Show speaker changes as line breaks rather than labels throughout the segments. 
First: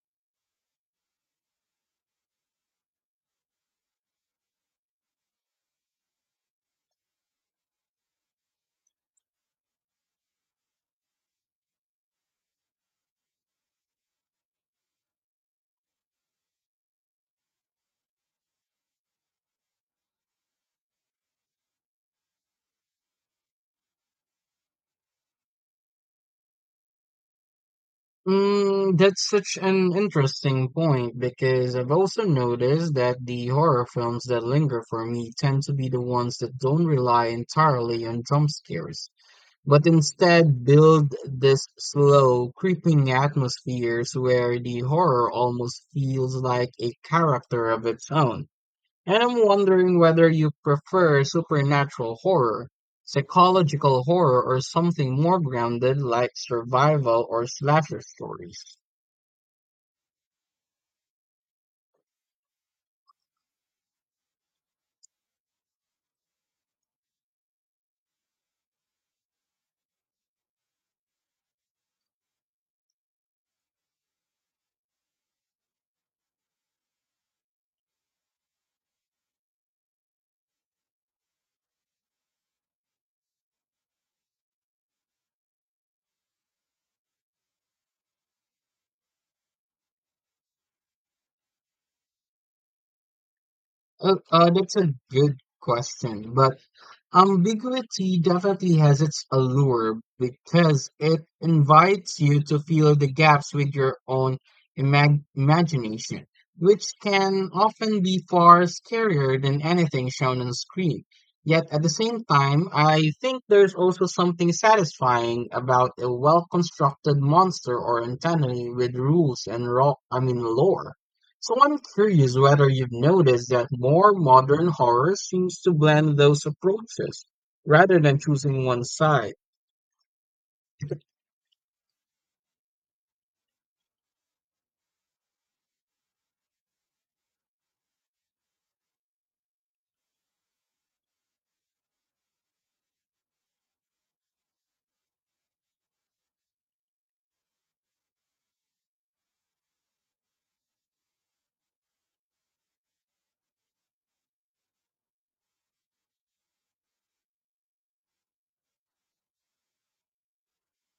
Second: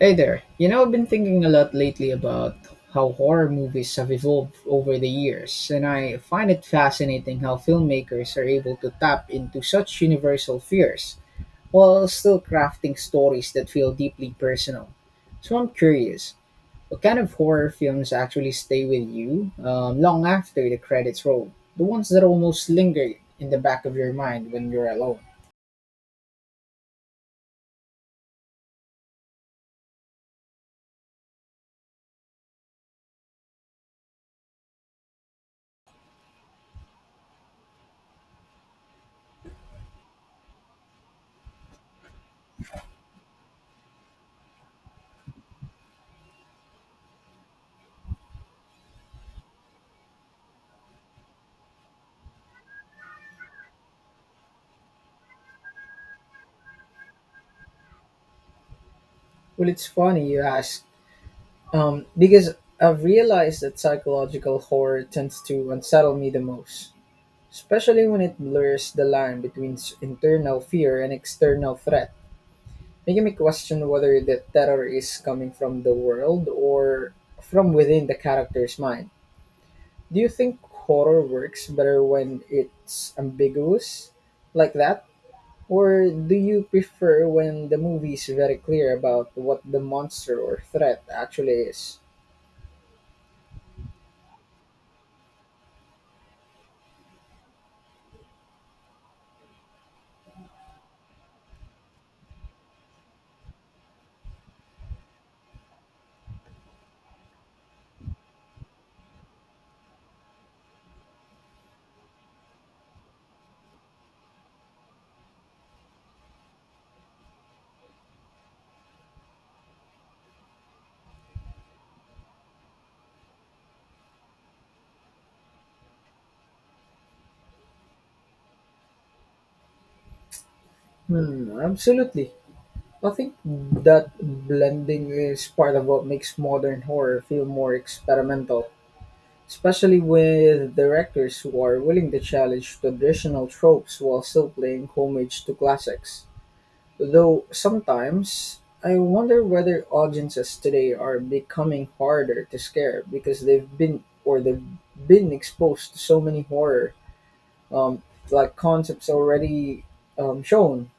Hey there. You know, I've been thinking a lot lately about how horror movies have evolved over the years, and I find it fascinating how filmmakers are able to tap into such universal fears while still crafting stories that feel deeply personal. So I'm curious, what kind of horror films actually stay with you long after the credits roll? The ones that almost linger in the back of your mind when you're alone.
Mm, that's such an interesting point because I've also noticed that the horror films that linger for me tend to be the ones that don't rely entirely on jump scares, but instead build this slow, creeping atmospheres where the horror almost feels like a character of its own. And I'm wondering whether you prefer supernatural horror, psychological horror, or something more grounded like survival or slasher stories.
Well, it's funny you ask. Because I've realized that psychological horror tends to unsettle me the most, especially when it blurs the line between internal fear and external threat, making me question whether the terror is coming from the world or from within the character's mind. Do you think horror works better when it's ambiguous like that? Or do you prefer when the movie is very clear about what the monster or threat actually is?
That's a good question, but ambiguity definitely has its allure because it invites you to fill the gaps with your own imagination, which can often be far scarier than anything shown on screen. Yet at the same time, I think there's also something satisfying about a well-constructed monster or antagony with rules and raw, I mean, lore. So I'm curious whether you've noticed that more modern horror seems to blend those approaches rather than choosing one side.
Hmm, absolutely. I think that blending is part of what makes modern horror feel more experimental, especially with directors who are willing to challenge traditional tropes while still playing homage to classics. Though sometimes, I wonder whether audiences today are becoming harder to scare because they've been exposed to so many horror um, like concepts already, shown.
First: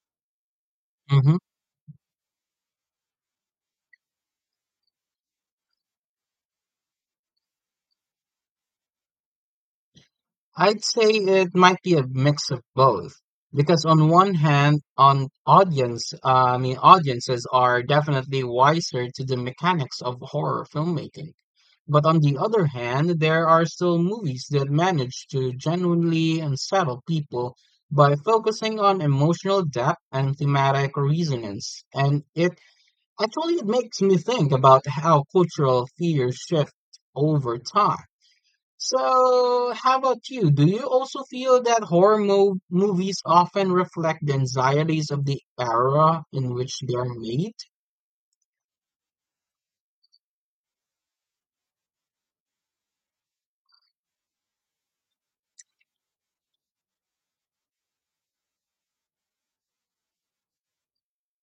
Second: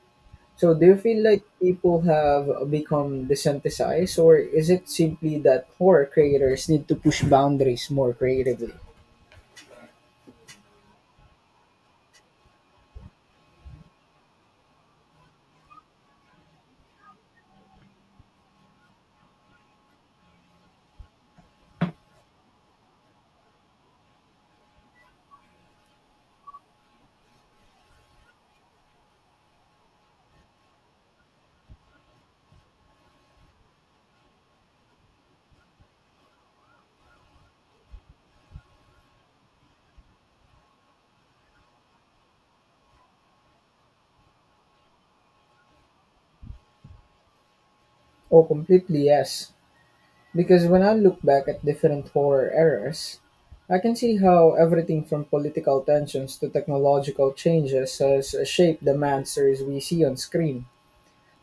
So, do you feel
Mhm.
like people have become desensitized, or is it simply that horror creators need to push boundaries more creatively?
I'd say it might be a mix of both, because on one hand, I mean, audiences are definitely wiser to the mechanics of horror filmmaking. But on the other hand, there are still movies that manage to genuinely unsettle people by focusing on emotional depth and thematic resonance. And it actually it makes me think about how cultural fears shift over time. So, how about you? Do you also feel that horror mo movies often reflect the anxieties of the era in which they are made?
Oh, completely yes. Because when I look back at different horror eras, I can see how everything from political tensions to technological changes has shaped the monsters we see on screen.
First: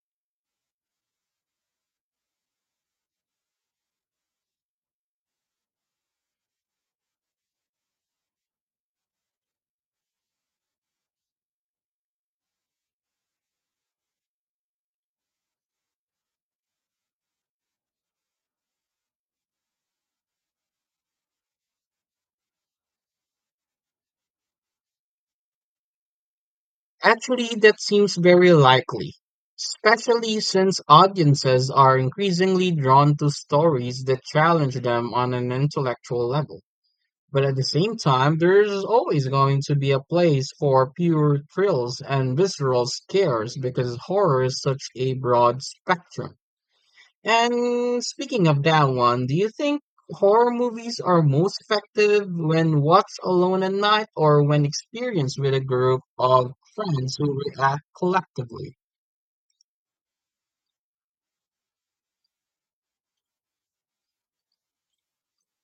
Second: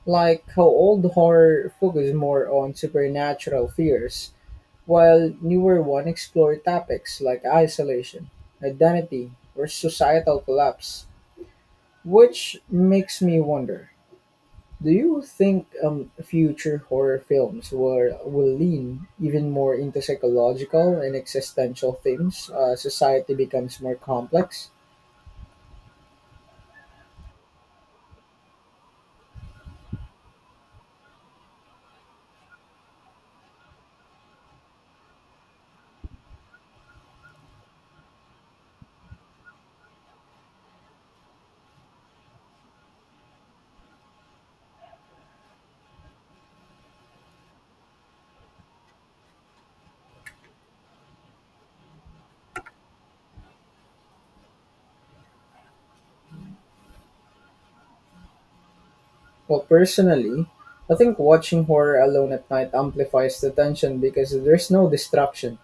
Like how old horror focused more on supernatural fears, while newer ones explore topics like isolation, identity, or societal collapse. Which makes me wonder, do you think future horror films will lean even more into psychological and existential themes as society becomes more complex?
Actually, that seems very likely, especially since audiences are increasingly drawn to stories that challenge them on an intellectual level. But at the same time, there's always going to be a place for pure thrills and visceral scares because horror is such a broad spectrum. And speaking of that one, do you think horror movies are most effective when watched alone at night or when experienced with a group of friends who react collectively?
Well, personally, I think watching horror alone at night amplifies the tension because there's no distraction,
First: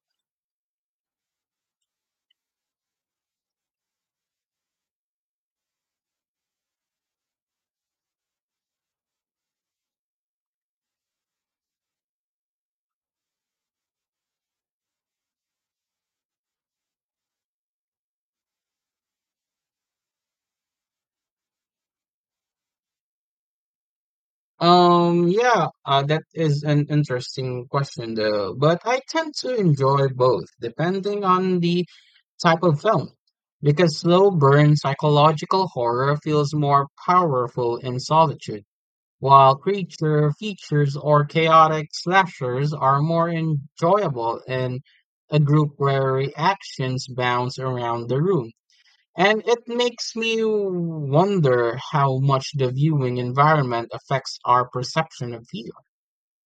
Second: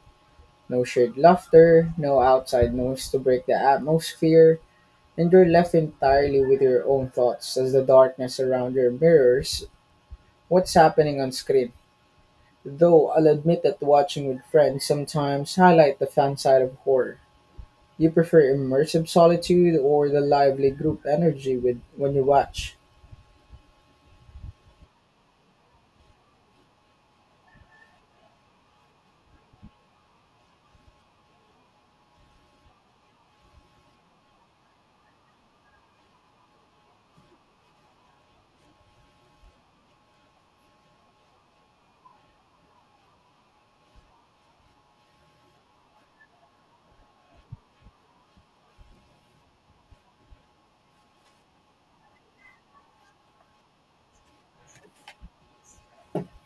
no shared laughter, no outside noise to break the atmosphere, and you're left entirely with your own thoughts as the darkness around your mirrors what's happening on screen. Though I'll admit that watching with friends sometimes highlight the fan side of horror. You prefer immersive solitude or the lively group energy with when you watch?
Yeah, that is an interesting question though, but I tend to enjoy both depending on the type of film because slow burn psychological horror feels more powerful in solitude while creature features or chaotic slashers are more enjoyable in a group where reactions bounce around the room. And it makes me wonder how much the viewing environment affects our perception of fear.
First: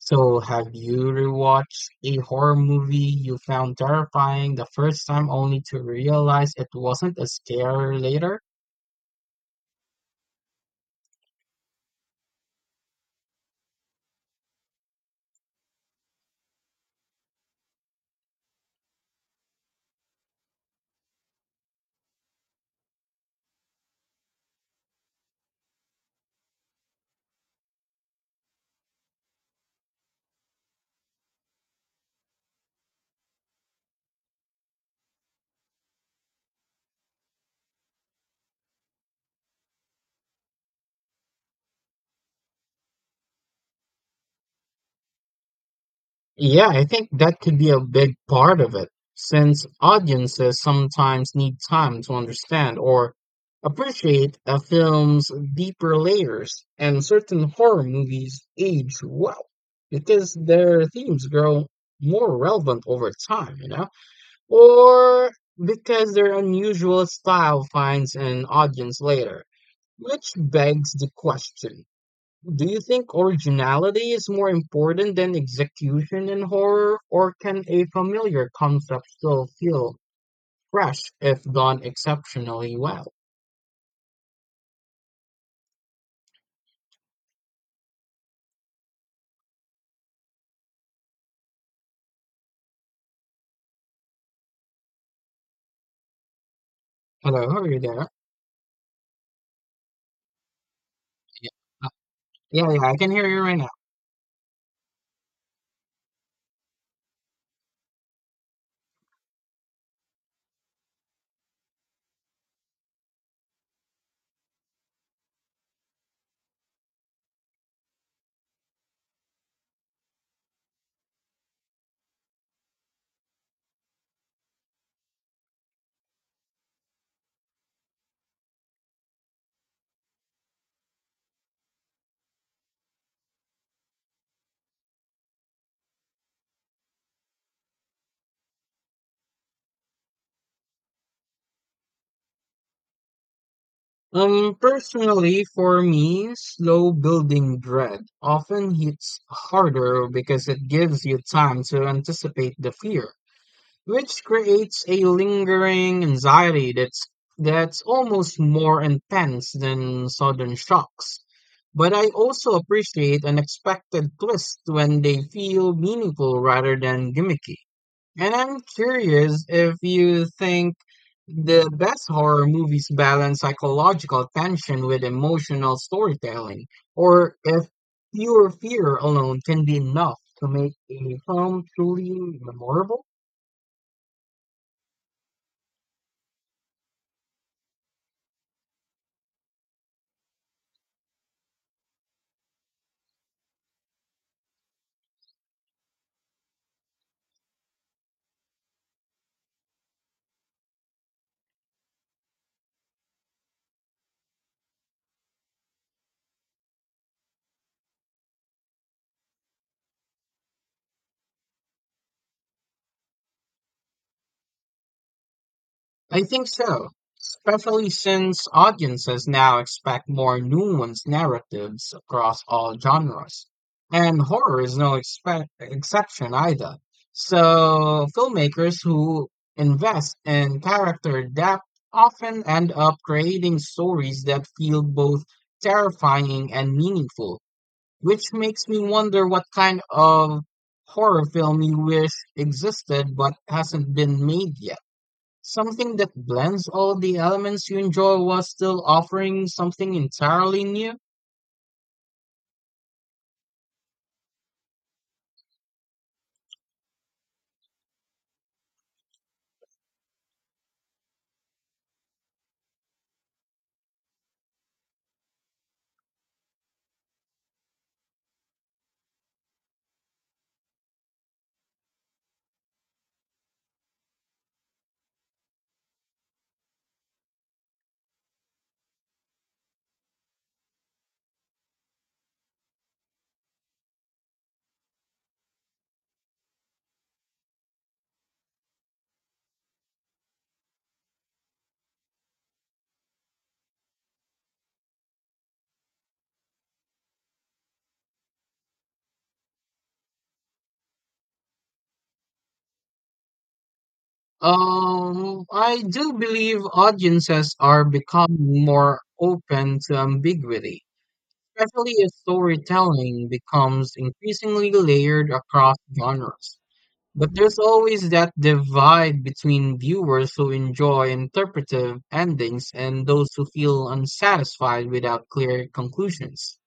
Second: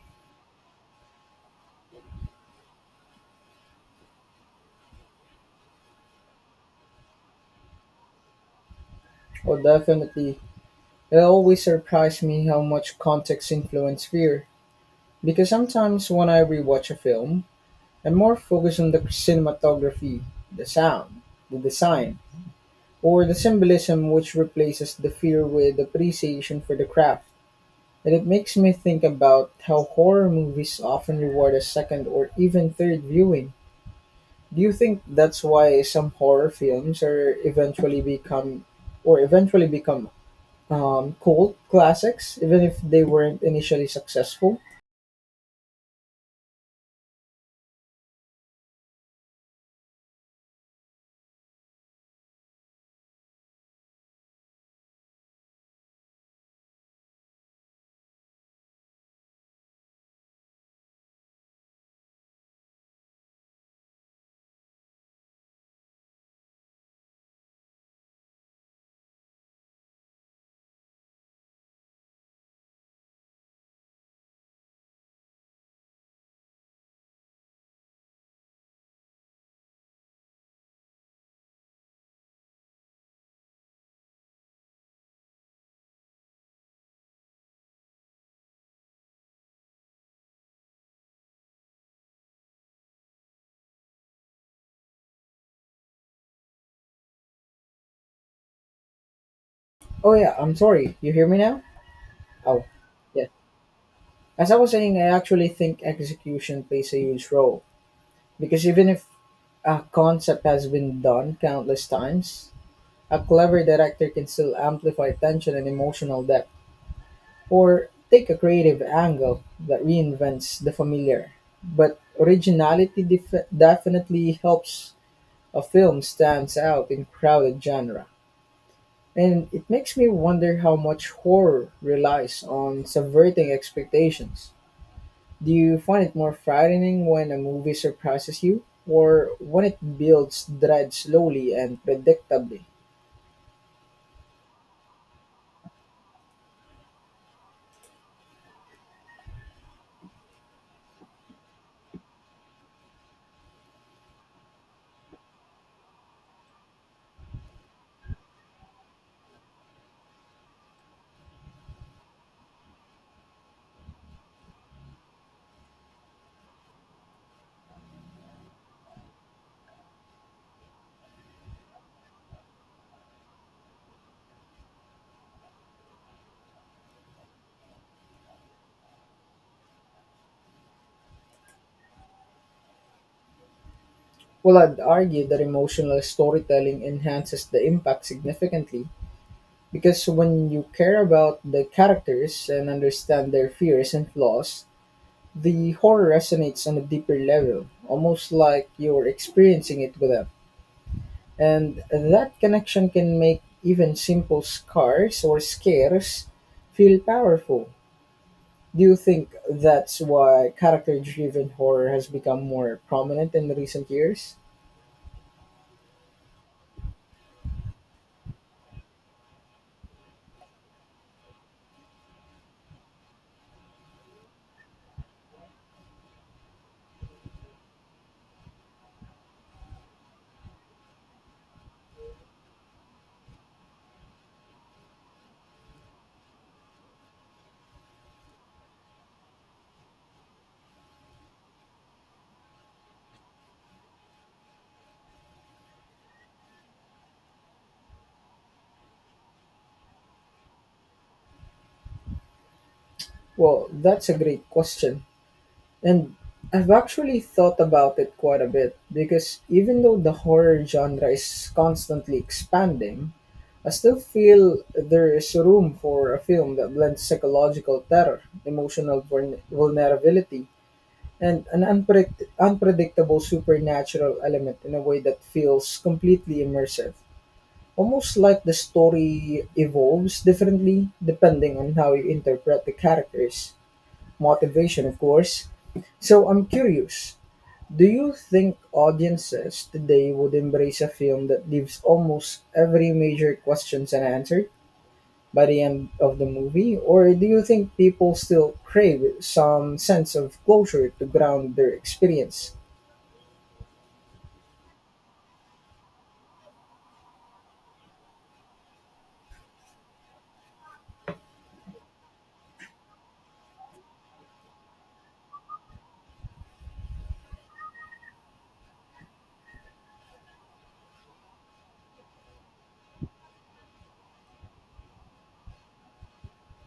So, have you rewatched a horror movie you found terrifying the first time only to realize it wasn't as scary later?
Well, definitely. It always surprised me how much context influences fear. Because sometimes when I rewatch a film, I'm more focused on the cinematography, the sound, the design, or the symbolism which replaces the fear with appreciation for the craft. And it makes me think about how horror movies often reward a second or even third viewing. Do you think that's why some horror films are eventually become or eventually become cult classics, even if they weren't initially successful?
Yeah, I think that could be a big part of it, since audiences sometimes need time to understand or appreciate a film's deeper layers, and certain horror movies age well because their themes grow more relevant over time, you know, or because their unusual style finds an audience later, which begs the question. Do you think originality is more important than execution in horror, or can a familiar concept still feel fresh if done exceptionally well? Hello, are you there?
Oh yeah, I'm sorry. You hear me
Yeah,
now?
uh,
Oh,
yeah, yeah, I can
yeah.
hear you right now.
As I was saying, I actually think execution plays a huge role. Because even if a concept has been done countless times, a clever director can still amplify tension and emotional depth, or take a creative angle that reinvents the familiar. But originality definitely helps a film stands out in crowded genre. And it makes me wonder how much horror relies on subverting expectations. Do you find it more frightening when a movie surprises you, or when it builds dread slowly and predictably?
Personally, for me, slow building dread often hits harder because it gives you time to anticipate the fear, which creates a lingering anxiety that's almost more intense than sudden shocks. But I also appreciate unexpected twists when they feel meaningful rather than gimmicky. And I'm curious if you think the best horror movies balance psychological tension with emotional storytelling, or if pure fear alone can be enough to make a film truly memorable.
Well, I'd argue that emotional storytelling enhances the impact significantly because when you care about the characters and understand their fears and flaws, the horror resonates on a deeper level, almost like you're experiencing it with them. And that connection can make even simple scars or scares feel powerful. Do you think that's why character-driven horror has become more prominent in recent years?
I think so, especially since audiences now expect more nuanced narratives across all genres. And horror is no exception either. So, filmmakers who invest in character depth often end up creating stories that feel both terrifying and meaningful, which makes me wonder what kind of horror film you wish existed but hasn't been made yet. Something that blends all the elements you enjoy while still offering something entirely new.
Well, that's a great question. And I've actually thought about it quite a bit because even though the horror genre is constantly expanding, I still feel there is room for a film that blends psychological terror, emotional vulnerability, and an unpredictable supernatural element in a way that feels completely immersive. Almost like the story evolves differently depending on how you interpret the characters' motivation, of course. So I'm curious, do you think audiences today would embrace a film that leaves almost every major question unanswered by the end of the movie? Or do you think people still crave some sense of closure to ground their experience?
I do believe audiences are becoming more open to ambiguity, especially as storytelling becomes increasingly layered across genres. But there's always that divide between viewers who enjoy interpretive endings and those who feel unsatisfied without clear conclusions.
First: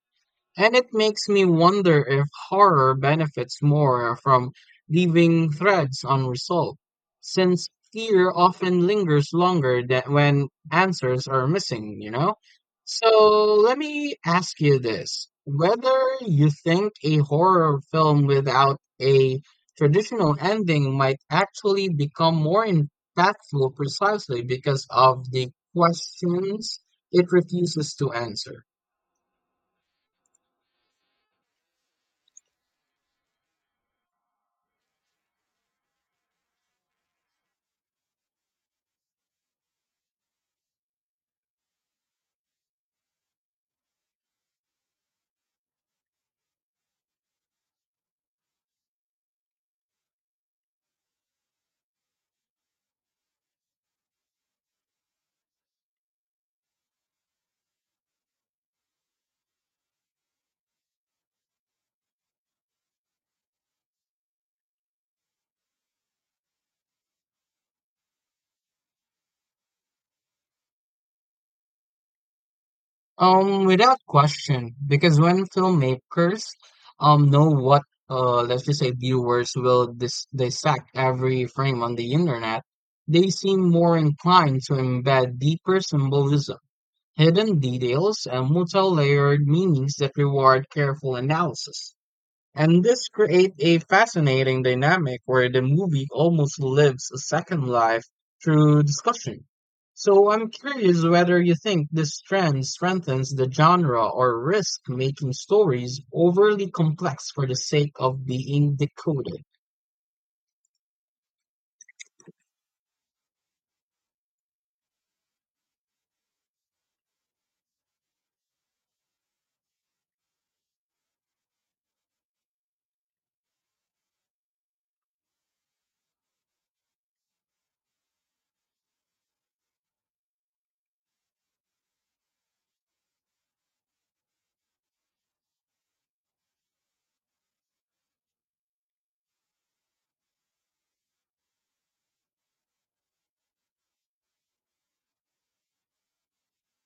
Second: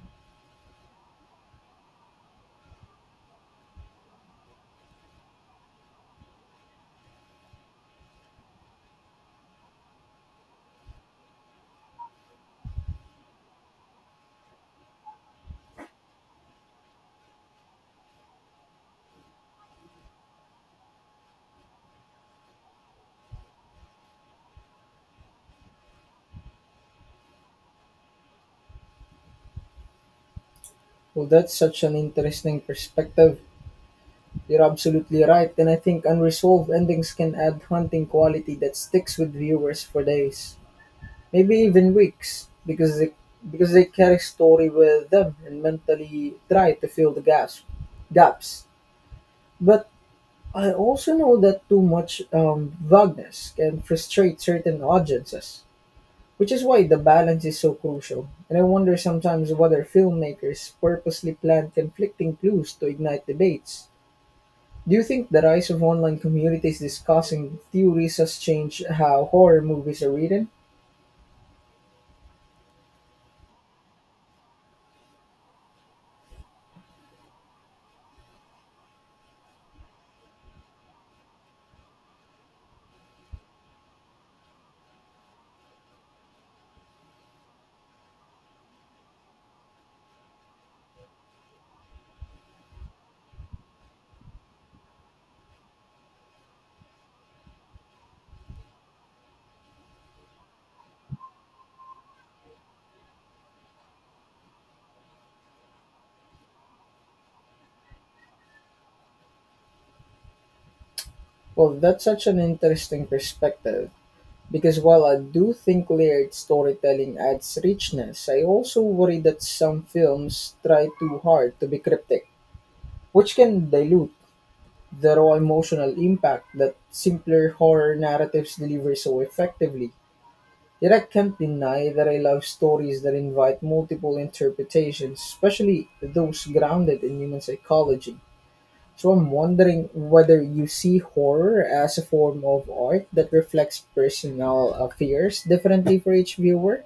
And it makes me wonder if horror benefits more from leaving threads unresolved, since fear often lingers longer than when answers are missing, you know? So let me ask you this. Whether you think a horror film without a traditional ending might actually become more impactful precisely because of the questions it refuses to answer.
Well, that's such an interesting perspective. You're absolutely right, and I think unresolved endings can add haunting quality that sticks with viewers for days, maybe even weeks, because they carry story with them and mentally try to fill the gaps. Gaps, but I also know that too much vagueness can frustrate certain audiences, which is why the balance is so crucial. And I wonder sometimes whether filmmakers purposely plant conflicting clues to ignite debates. Do you think the rise of online communities discussing theories has changed how horror movies are written?
Without question, because when filmmakers know what, let's just say viewers will dissect every frame on the internet, they seem more inclined to embed deeper symbolism, hidden details, and multi-layered meanings that reward careful analysis. And this creates a fascinating dynamic where the movie almost lives a second life through discussion. So I'm curious whether you think this trend strengthens the genre or risk making stories overly complex for the sake of being decoded.
Well, that's such an interesting perspective because while I do think layered storytelling adds richness, I also worry that some films try too hard to be cryptic, which can dilute the raw emotional impact that simpler horror narratives deliver so effectively. Yet I can't deny that I love stories that invite multiple interpretations, especially those grounded in human psychology. So I'm wondering whether you see horror as a form of art that reflects personal fears differently for each viewer,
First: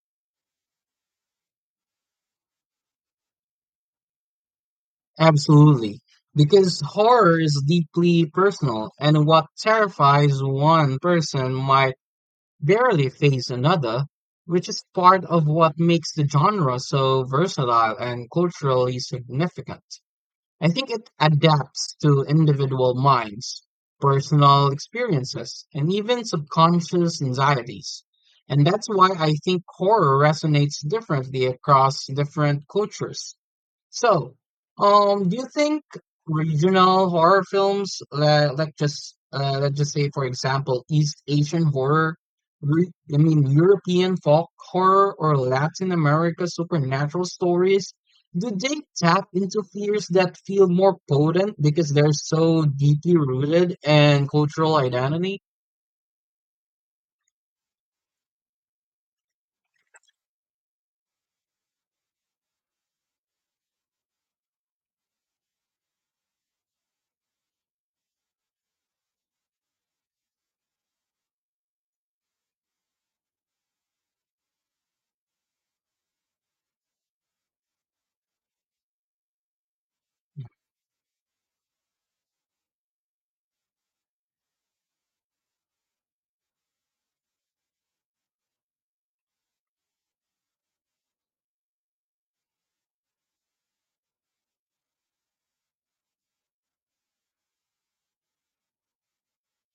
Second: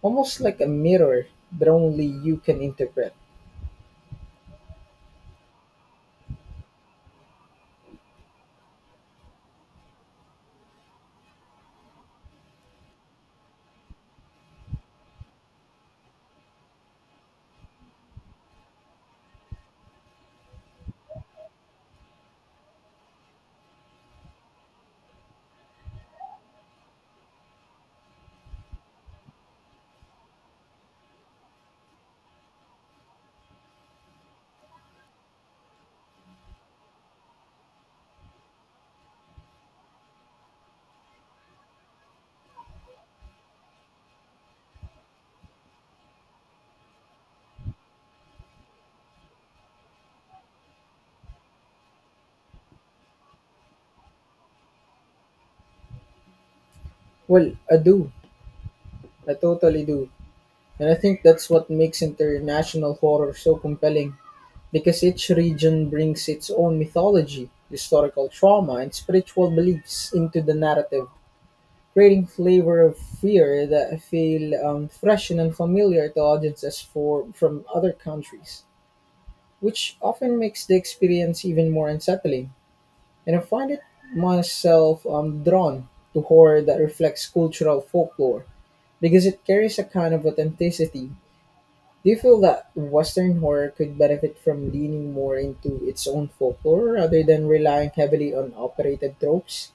almost like a mirror that only you can interpret.
Absolutely. Because horror is deeply personal, and what terrifies one person might barely face another, which is part of what makes the genre so versatile and culturally significant. I think it adapts to individual minds, personal experiences, and even subconscious anxieties. And that's why I think horror resonates differently across different cultures. So, do you think regional horror films, like just let's just say, for example, East Asian horror, I mean European folk horror, or Latin America supernatural stories, do they tap into fears that feel more potent because they're so deeply rooted in cultural identity?
Well, I do. I totally do. And I think that's what makes international horror so compelling. Because each region brings its own mythology, historical trauma, and spiritual beliefs into the narrative, creating flavor of fear that feel fresh and unfamiliar to audiences from other countries, which often makes the experience even more unsettling. And I find it myself drawn to horror that reflects cultural folklore because it carries a kind of authenticity. Do you feel that Western horror could benefit from leaning more into its own folklore rather than relying heavily on operated tropes?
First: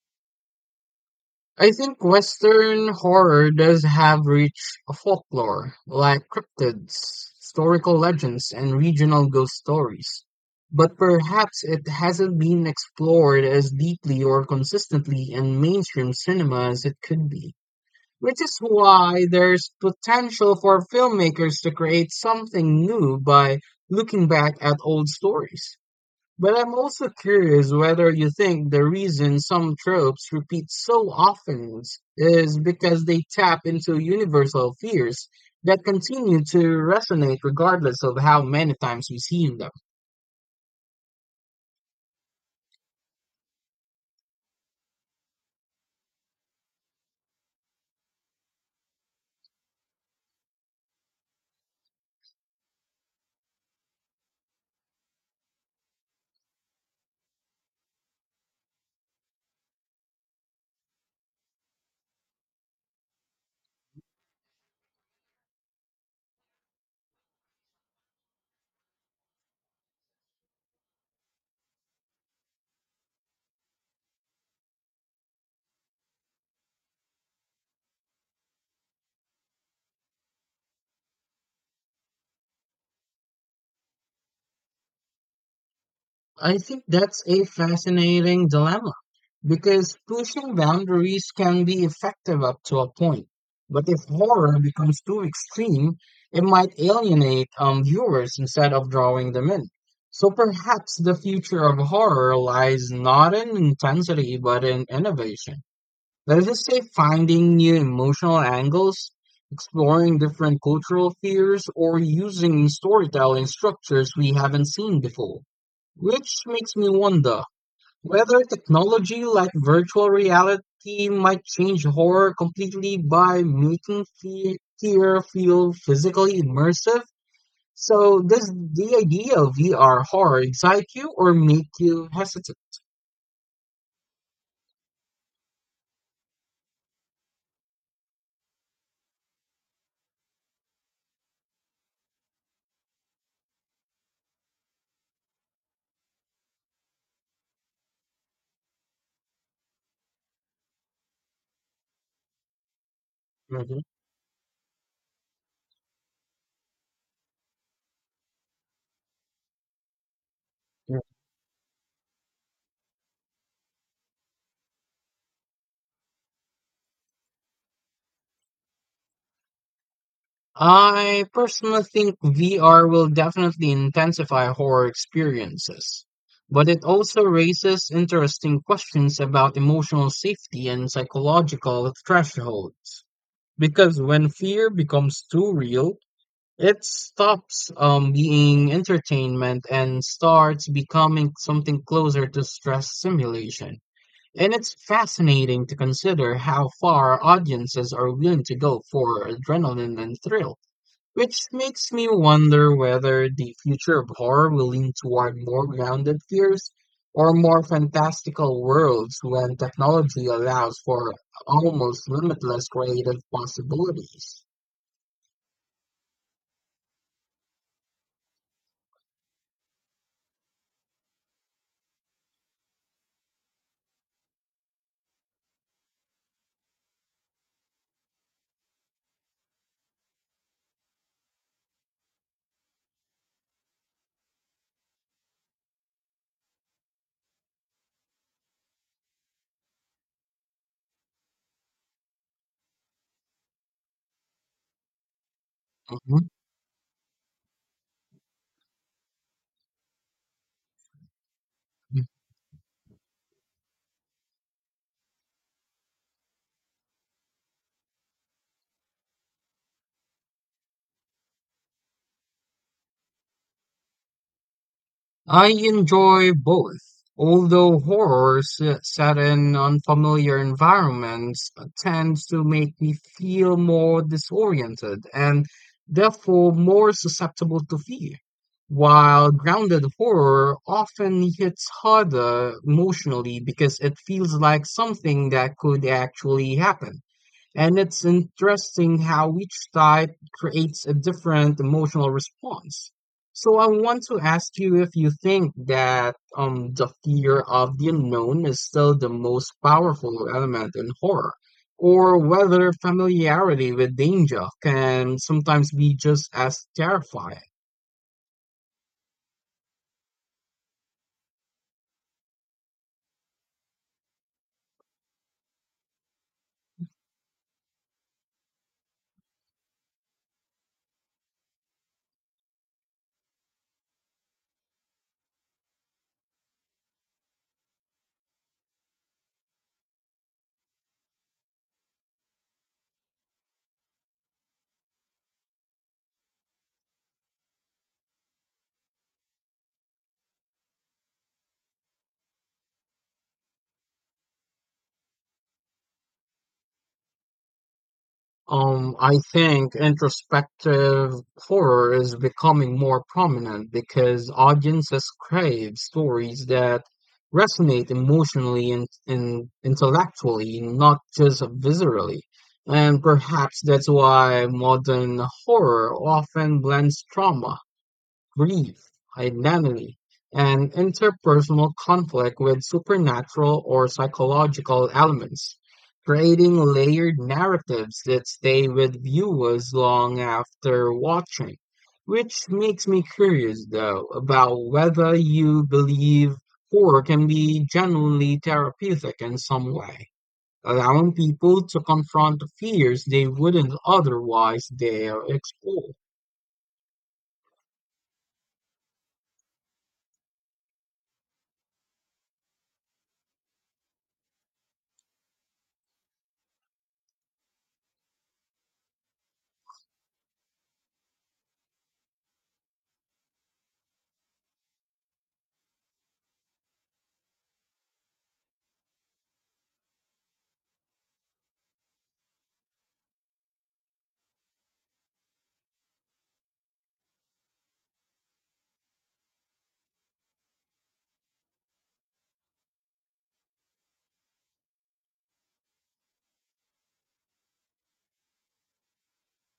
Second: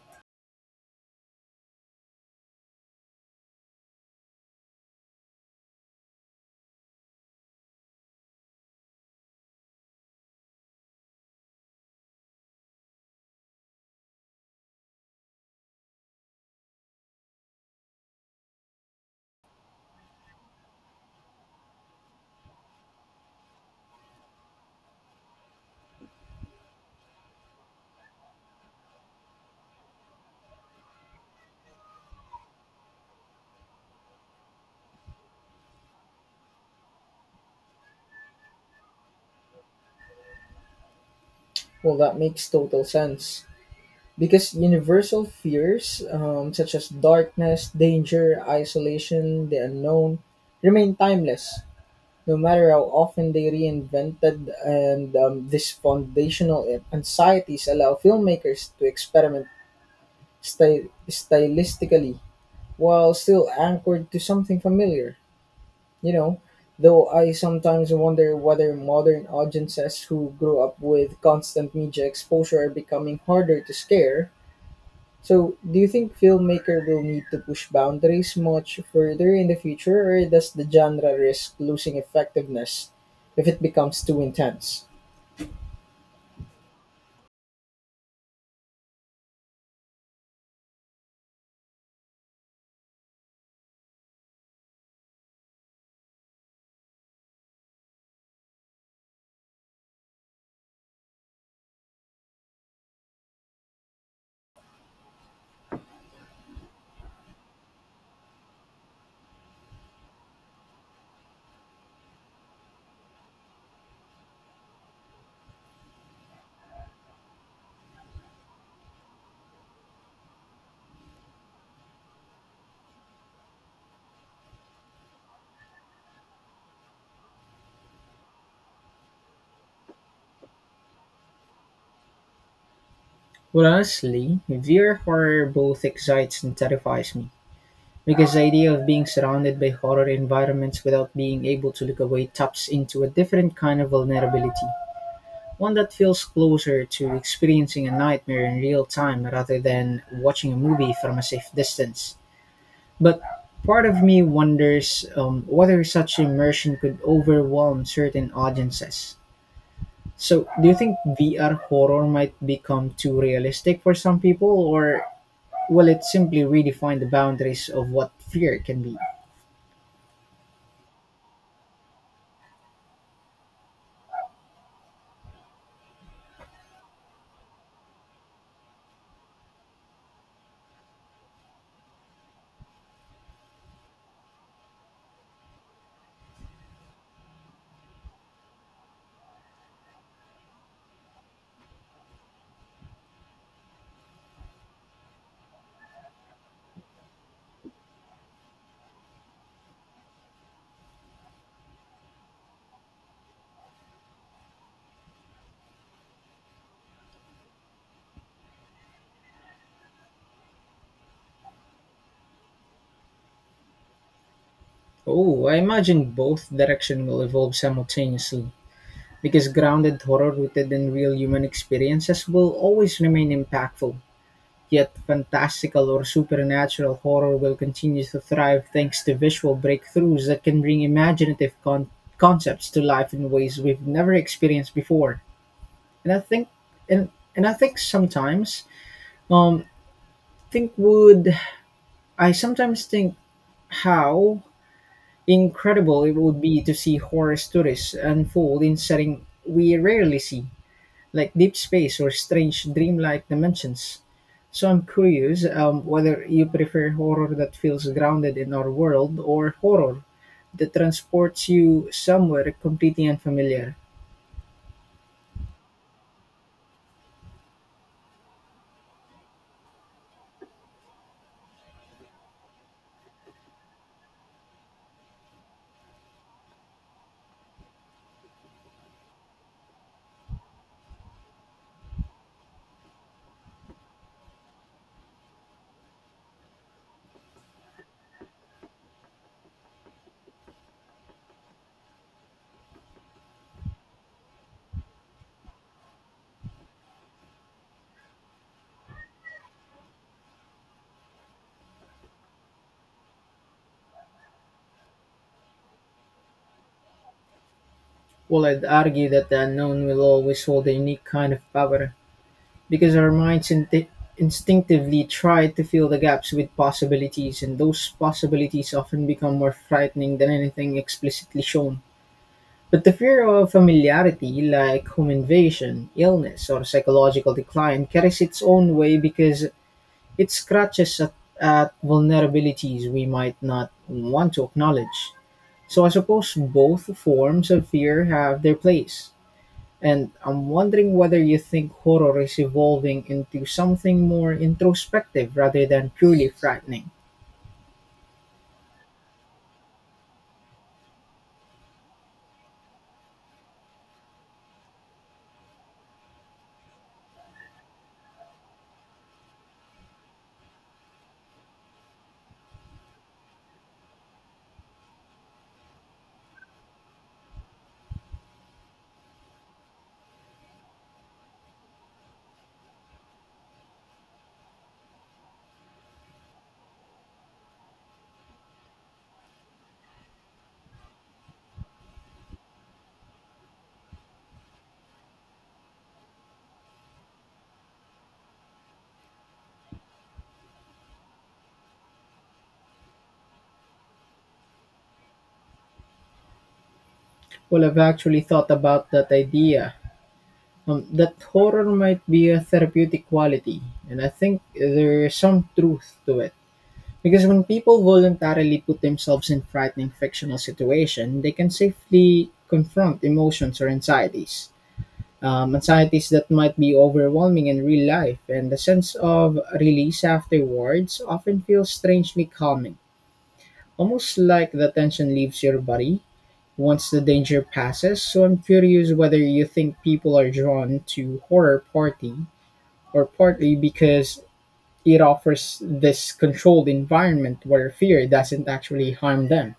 I think Western horror does have rich folklore, like cryptids, historical legends, and regional ghost stories. But perhaps it hasn't been explored as deeply or consistently in mainstream cinema as it could be. Which is why there's potential for filmmakers to create something new by looking back at old stories. But I'm also curious whether you think the reason some tropes repeat so often is because they tap into universal fears that continue to resonate regardless of how many times we see them.
Well, that makes total sense. Because universal fears, such as darkness, danger, isolation, the unknown, remain timeless, no matter how often they reinvented, and these foundational anxieties allow filmmakers to experiment stylistically while still anchored to something familiar. You know, though I sometimes wonder whether modern audiences who grew up with constant media exposure are becoming harder to scare. So, do you think filmmaker will need to push boundaries much further in the future, or does the genre risk losing effectiveness if it becomes too intense?
I think that's a fascinating dilemma because pushing boundaries can be effective up to a point. But if horror becomes too extreme, it might alienate viewers instead of drawing them in. So perhaps the future of horror lies not in intensity but in innovation. Let us just say finding new emotional angles, exploring different cultural fears, or using storytelling structures we haven't seen before. Which makes me wonder whether technology like virtual reality might change horror completely by making fear feel physically immersive. So, does the idea of VR horror excite you or make you hesitant?
Well, honestly, VR horror both excites and terrifies me. Because the idea of being surrounded by horror environments without being able to look away taps into a different kind of vulnerability. One that feels closer to experiencing a nightmare in real time rather than watching a movie from a safe distance. But
Mhm.
part of me wonders whether such immersion could overwhelm certain audiences. So, do you think VR horror might become too realistic for some people, or will it simply redefine the boundaries of what fear can be?
I personally think VR will definitely intensify horror experiences, but it also raises interesting questions about emotional safety and psychological thresholds. Because when fear becomes too real, it stops being entertainment and starts becoming something closer to stress simulation. And it's fascinating to consider how far audiences are willing to go for adrenaline and thrill. Which makes me wonder whether the future of horror will lean toward more grounded fears or more fantastical worlds when technology allows for almost limitless creative possibilities.
Oh, I imagine both direction will evolve simultaneously. Because grounded horror rooted in real human experiences will always remain impactful, yet fantastical or supernatural horror will continue to thrive thanks to visual breakthroughs that can bring imaginative concepts to life in ways we've never experienced before. And I think and and I think sometimes um think would I sometimes think how incredible it
Mhm.
would be to see horror stories unfold in setting we rarely see like deep space or strange dreamlike dimensions. So I'm curious whether you prefer horror that feels grounded in our world or horror that transports you somewhere completely unfamiliar.
I enjoy both, although horrors set in unfamiliar environments tends to make me feel more disoriented and therefore more susceptible to fear, while grounded horror often hits harder emotionally because it feels like something that could actually happen. And it's interesting how each type creates a different emotional response. So I want to ask you if you think that the fear of the unknown is still the most powerful element in horror, or whether familiarity with danger can sometimes be just as terrifying.
Well, I'd argue that the unknown will always hold a unique kind of power because our minds instinctively try to fill the gaps with possibilities, and those possibilities often become more frightening than anything explicitly shown. But the fear of familiarity, like home invasion, illness, or psychological decline, carries its own way because it scratches at vulnerabilities we might not want to acknowledge. So I suppose both forms of fear have their place. And I'm wondering whether you think horror is evolving into something more introspective rather than purely frightening.
I think introspective horror is becoming more prominent because audiences crave stories that resonate emotionally and intellectually, not just viscerally. And perhaps that's why modern horror often blends trauma, grief, identity, and interpersonal conflict with supernatural or psychological elements, creating layered narratives that stay with viewers long after watching. Which makes me curious, though, about whether you believe horror can be genuinely therapeutic in some way, allowing people to confront fears they wouldn't otherwise dare explore.
Well, I've actually thought about that idea, that horror might be a therapeutic quality, and I think there's some truth to it. Because when people voluntarily put themselves in frightening fictional situations, they can safely confront emotions or anxieties. Anxieties that might be overwhelming in real life, and the sense of release afterwards often feels strangely calming, almost like the tension leaves your body once the danger passes. So I'm curious whether you think people are drawn to horror party or partly because it offers this controlled environment where fear doesn't actually harm them.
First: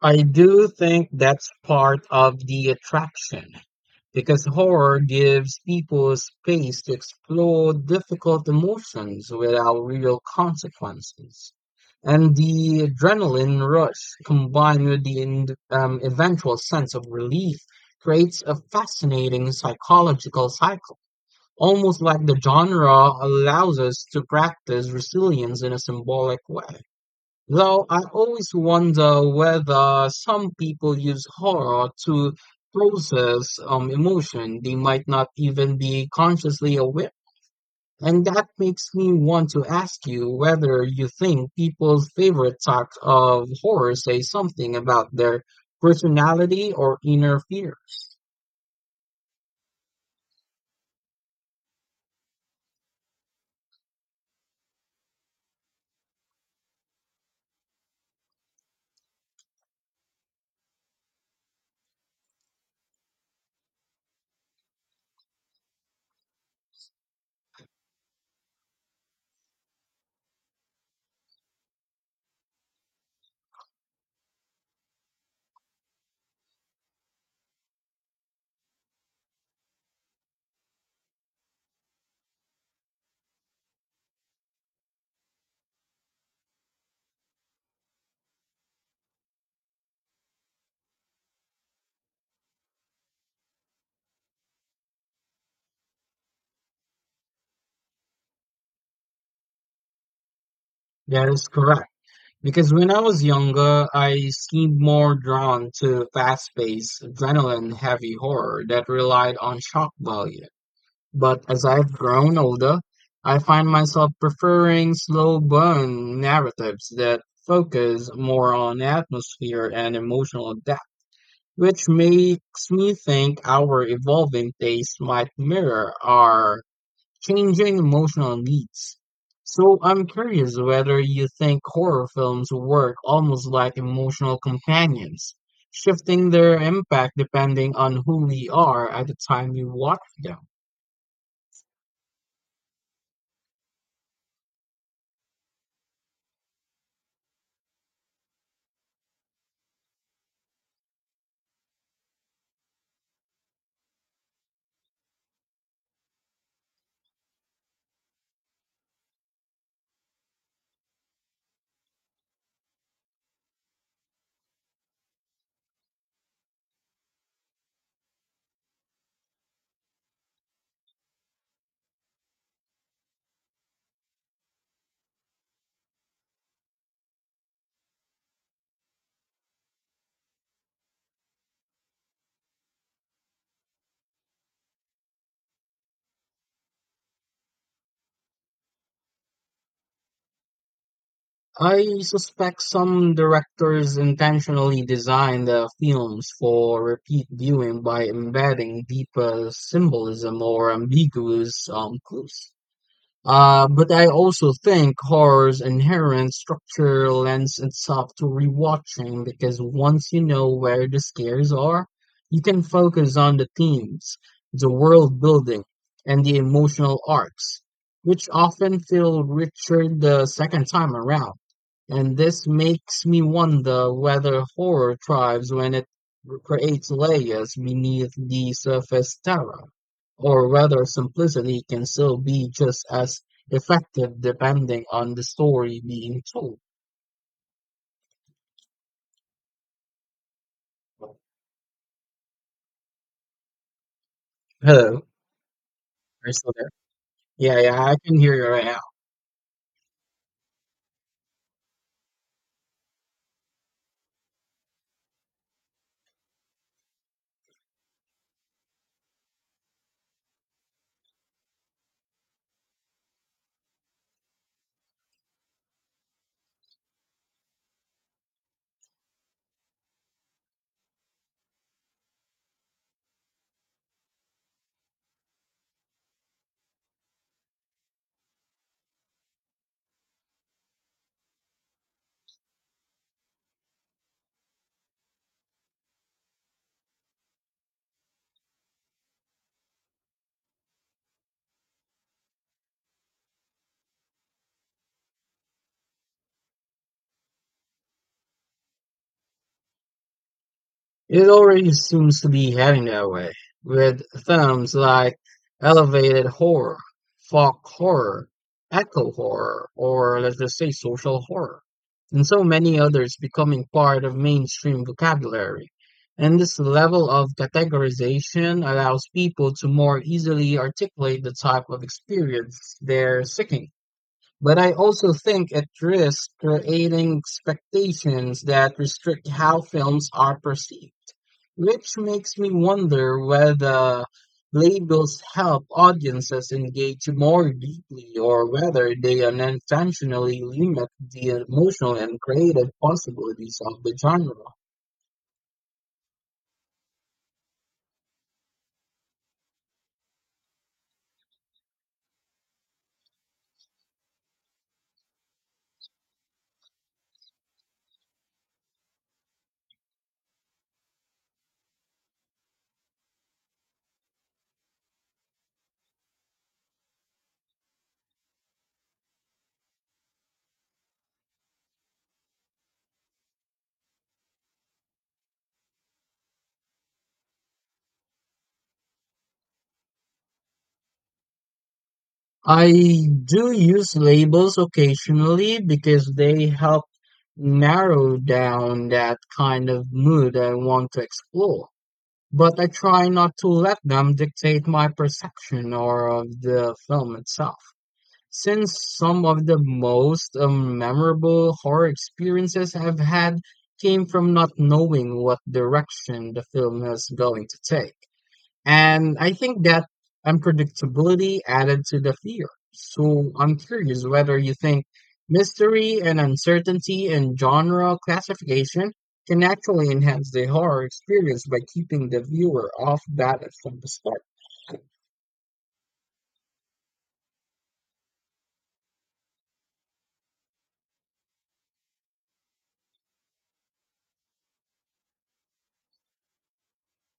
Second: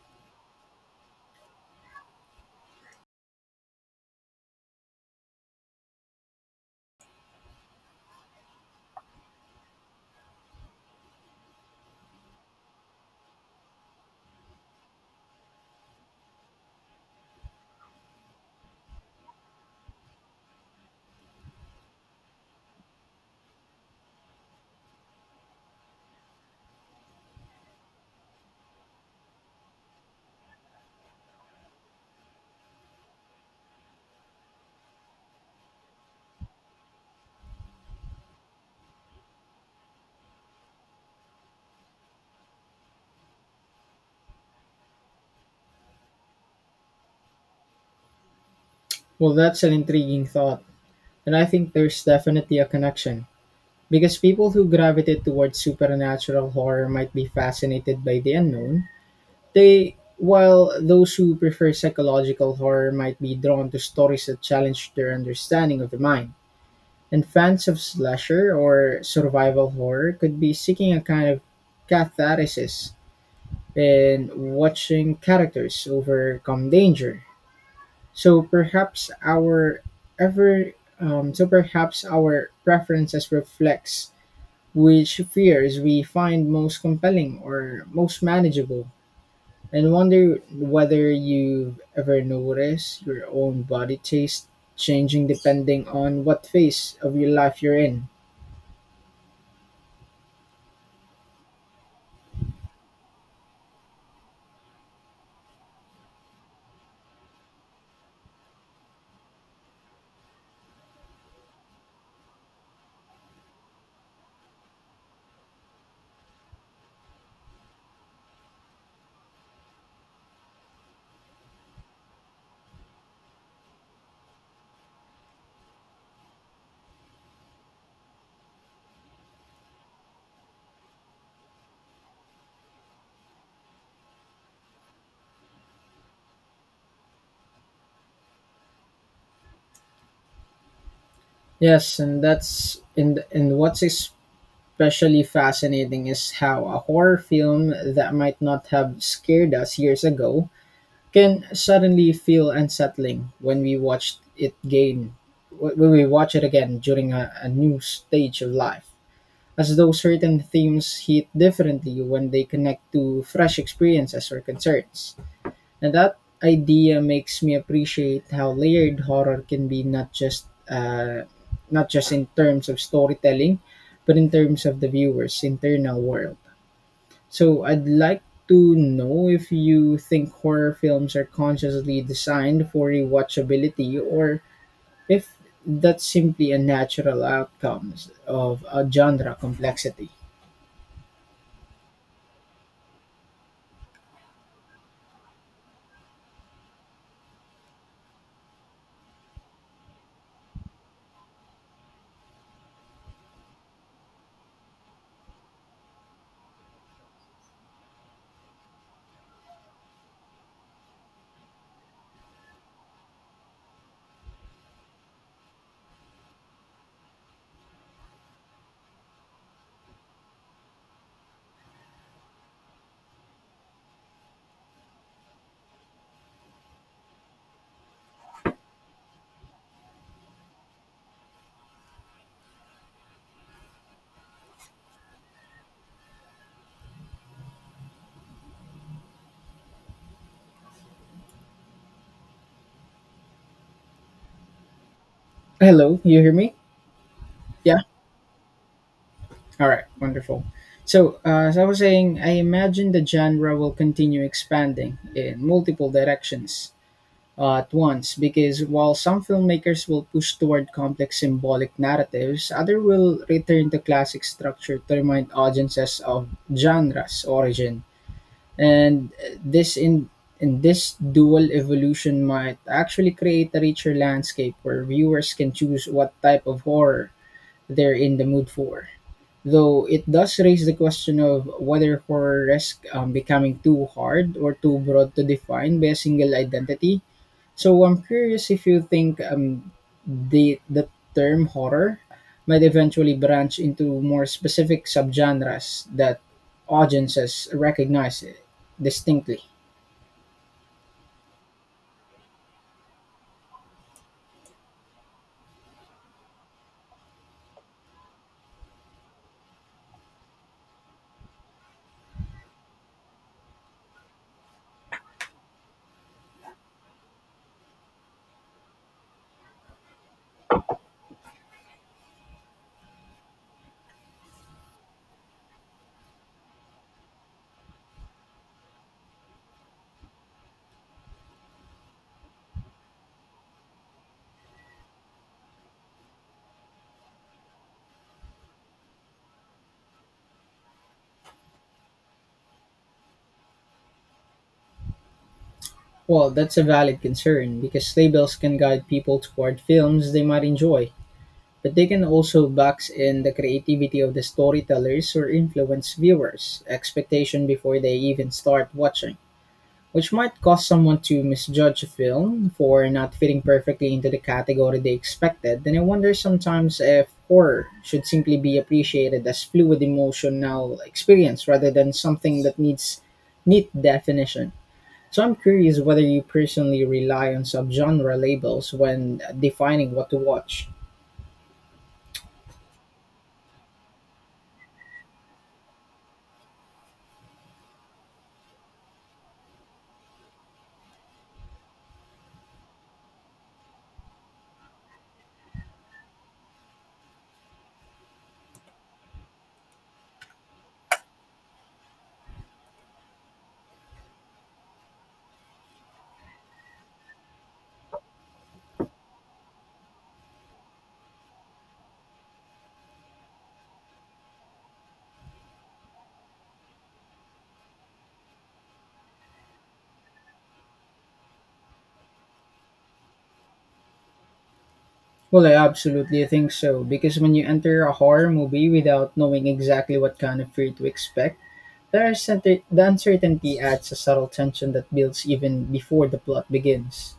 I do think that's part of the attraction because horror gives people space to explore difficult emotions without real consequences. And the adrenaline rush combined with the eventual sense of relief creates a fascinating psychological cycle, almost like the genre allows us to practice resilience in a symbolic way. Though I always wonder whether some people use horror to process emotion they might not even be consciously aware. And that makes me want to ask you whether you think people's favorite type of horror say something about their personality or inner fear.
Well, that's an intriguing thought, and I think there's definitely a connection. Because people who gravitate towards supernatural horror might be fascinated by the unknown, they while those who prefer psychological horror might be drawn to stories that challenge their understanding of the mind. And fans of slasher or survival horror could be seeking a kind of catharsis and watching characters overcome danger. So perhaps our ever so perhaps our preferences reflects which fears we find most compelling or most manageable. And wonder whether you've ever noticed your own body taste changing depending on what phase of your life you're in.
That is correct. Because when I was younger, I seemed more drawn to fast-paced, adrenaline-heavy horror that relied on shock value. But as I've grown older, I find myself preferring slow burn narratives that focus more on atmosphere and emotional depth, which makes me think our evolving tastes might mirror our changing emotional needs. So I'm curious whether you think horror films work almost like emotional companions, shifting their impact depending on who we are at the time we watch them.
Yes, and that's and what's especially fascinating is how a horror film that might not have scared us years ago can suddenly feel unsettling when we watch it again during a new stage of life. As though certain themes hit differently when they connect to fresh experiences or concerns. And that idea makes me appreciate how layered horror can be, not just not just in terms of storytelling, but in terms of the viewer's internal world. So I'd like to know if you think horror films are consciously designed for rewatchability or if that's simply a natural outcome of a genre complexity.
I suspect some directors intentionally design their films for repeat viewing by embedding deeper symbolism or ambiguous clues. But I also think horror's inherent structure lends itself to rewatching because once you know where the scares are, you can focus on the themes, the world building, and the emotional arcs, which often feel richer the second time around. And this makes me wonder whether horror thrives when it creates layers beneath the surface terror, or whether simplicity can still be just as effective depending on the story being told. Hello, are
Hello, you
you
hear
still
me?
there? Yeah,
Yeah.
yeah, I can hear you right now.
All right, wonderful. So, as I was saying, I imagine the genre will continue expanding in multiple directions at once because while some filmmakers will push toward complex symbolic narratives, others will return to classic structure to remind audiences of genre's origin. And this in this dual evolution might actually create a richer landscape where viewers can choose what type of horror they're in the mood for. Though it does raise the question of whether horror risks becoming too hard or too broad to define by a single identity. So I'm curious if you think, the term horror might eventually branch into more specific subgenres that audiences recognize distinctly.
It already seems to be heading that way, with themes like elevated horror, folk horror, eco horror, or let's just say social horror, and so many others becoming part of mainstream vocabulary. And this level of categorization allows people to more easily articulate the type of experience they're seeking. But I also think it risks creating expectations that restrict how films are perceived, which makes me wonder whether labels help audiences engage more deeply or whether they unintentionally limit the emotional and creative possibilities of the genre.
Well, that's a valid concern because labels can guide people toward films they might enjoy. But they can also box in the creativity of the storytellers or influence viewers' expectation before they even start watching, which might cause someone to misjudge a film for not fitting perfectly into the category they expected. Then I wonder sometimes if horror should simply be appreciated as fluid emotional experience rather than something that needs neat definition. So I'm curious whether you personally rely on subgenre labels when defining what to watch.
I do use labels occasionally because they help narrow down that kind of mood I want to explore. But I try not to let them dictate my perception or of the film itself. Since some of the most memorable horror experiences I've had came from not knowing what direction the film was going to take. And I think that unpredictability added to the fear. So I'm curious whether you think mystery and uncertainty and genre classification can actually enhance the horror experience by keeping the viewer off balance from the start.
Well, I absolutely think so, because when you enter a horror movie without knowing exactly what kind of fear to expect, there's the uncertainty adds a subtle tension that builds even before the plot begins.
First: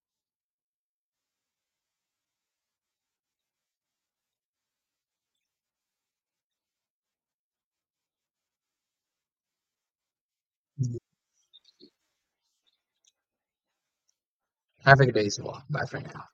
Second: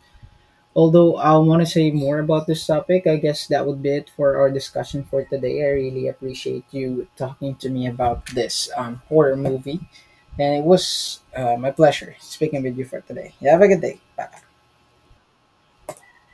Although I want to say more about this topic, I guess that would be it for our discussion for today. I really appreciate you talking to me about this horror movie, and it was my pleasure speaking with you for today. You have a good day. Bye.
Have a good day, as well. Bye for now.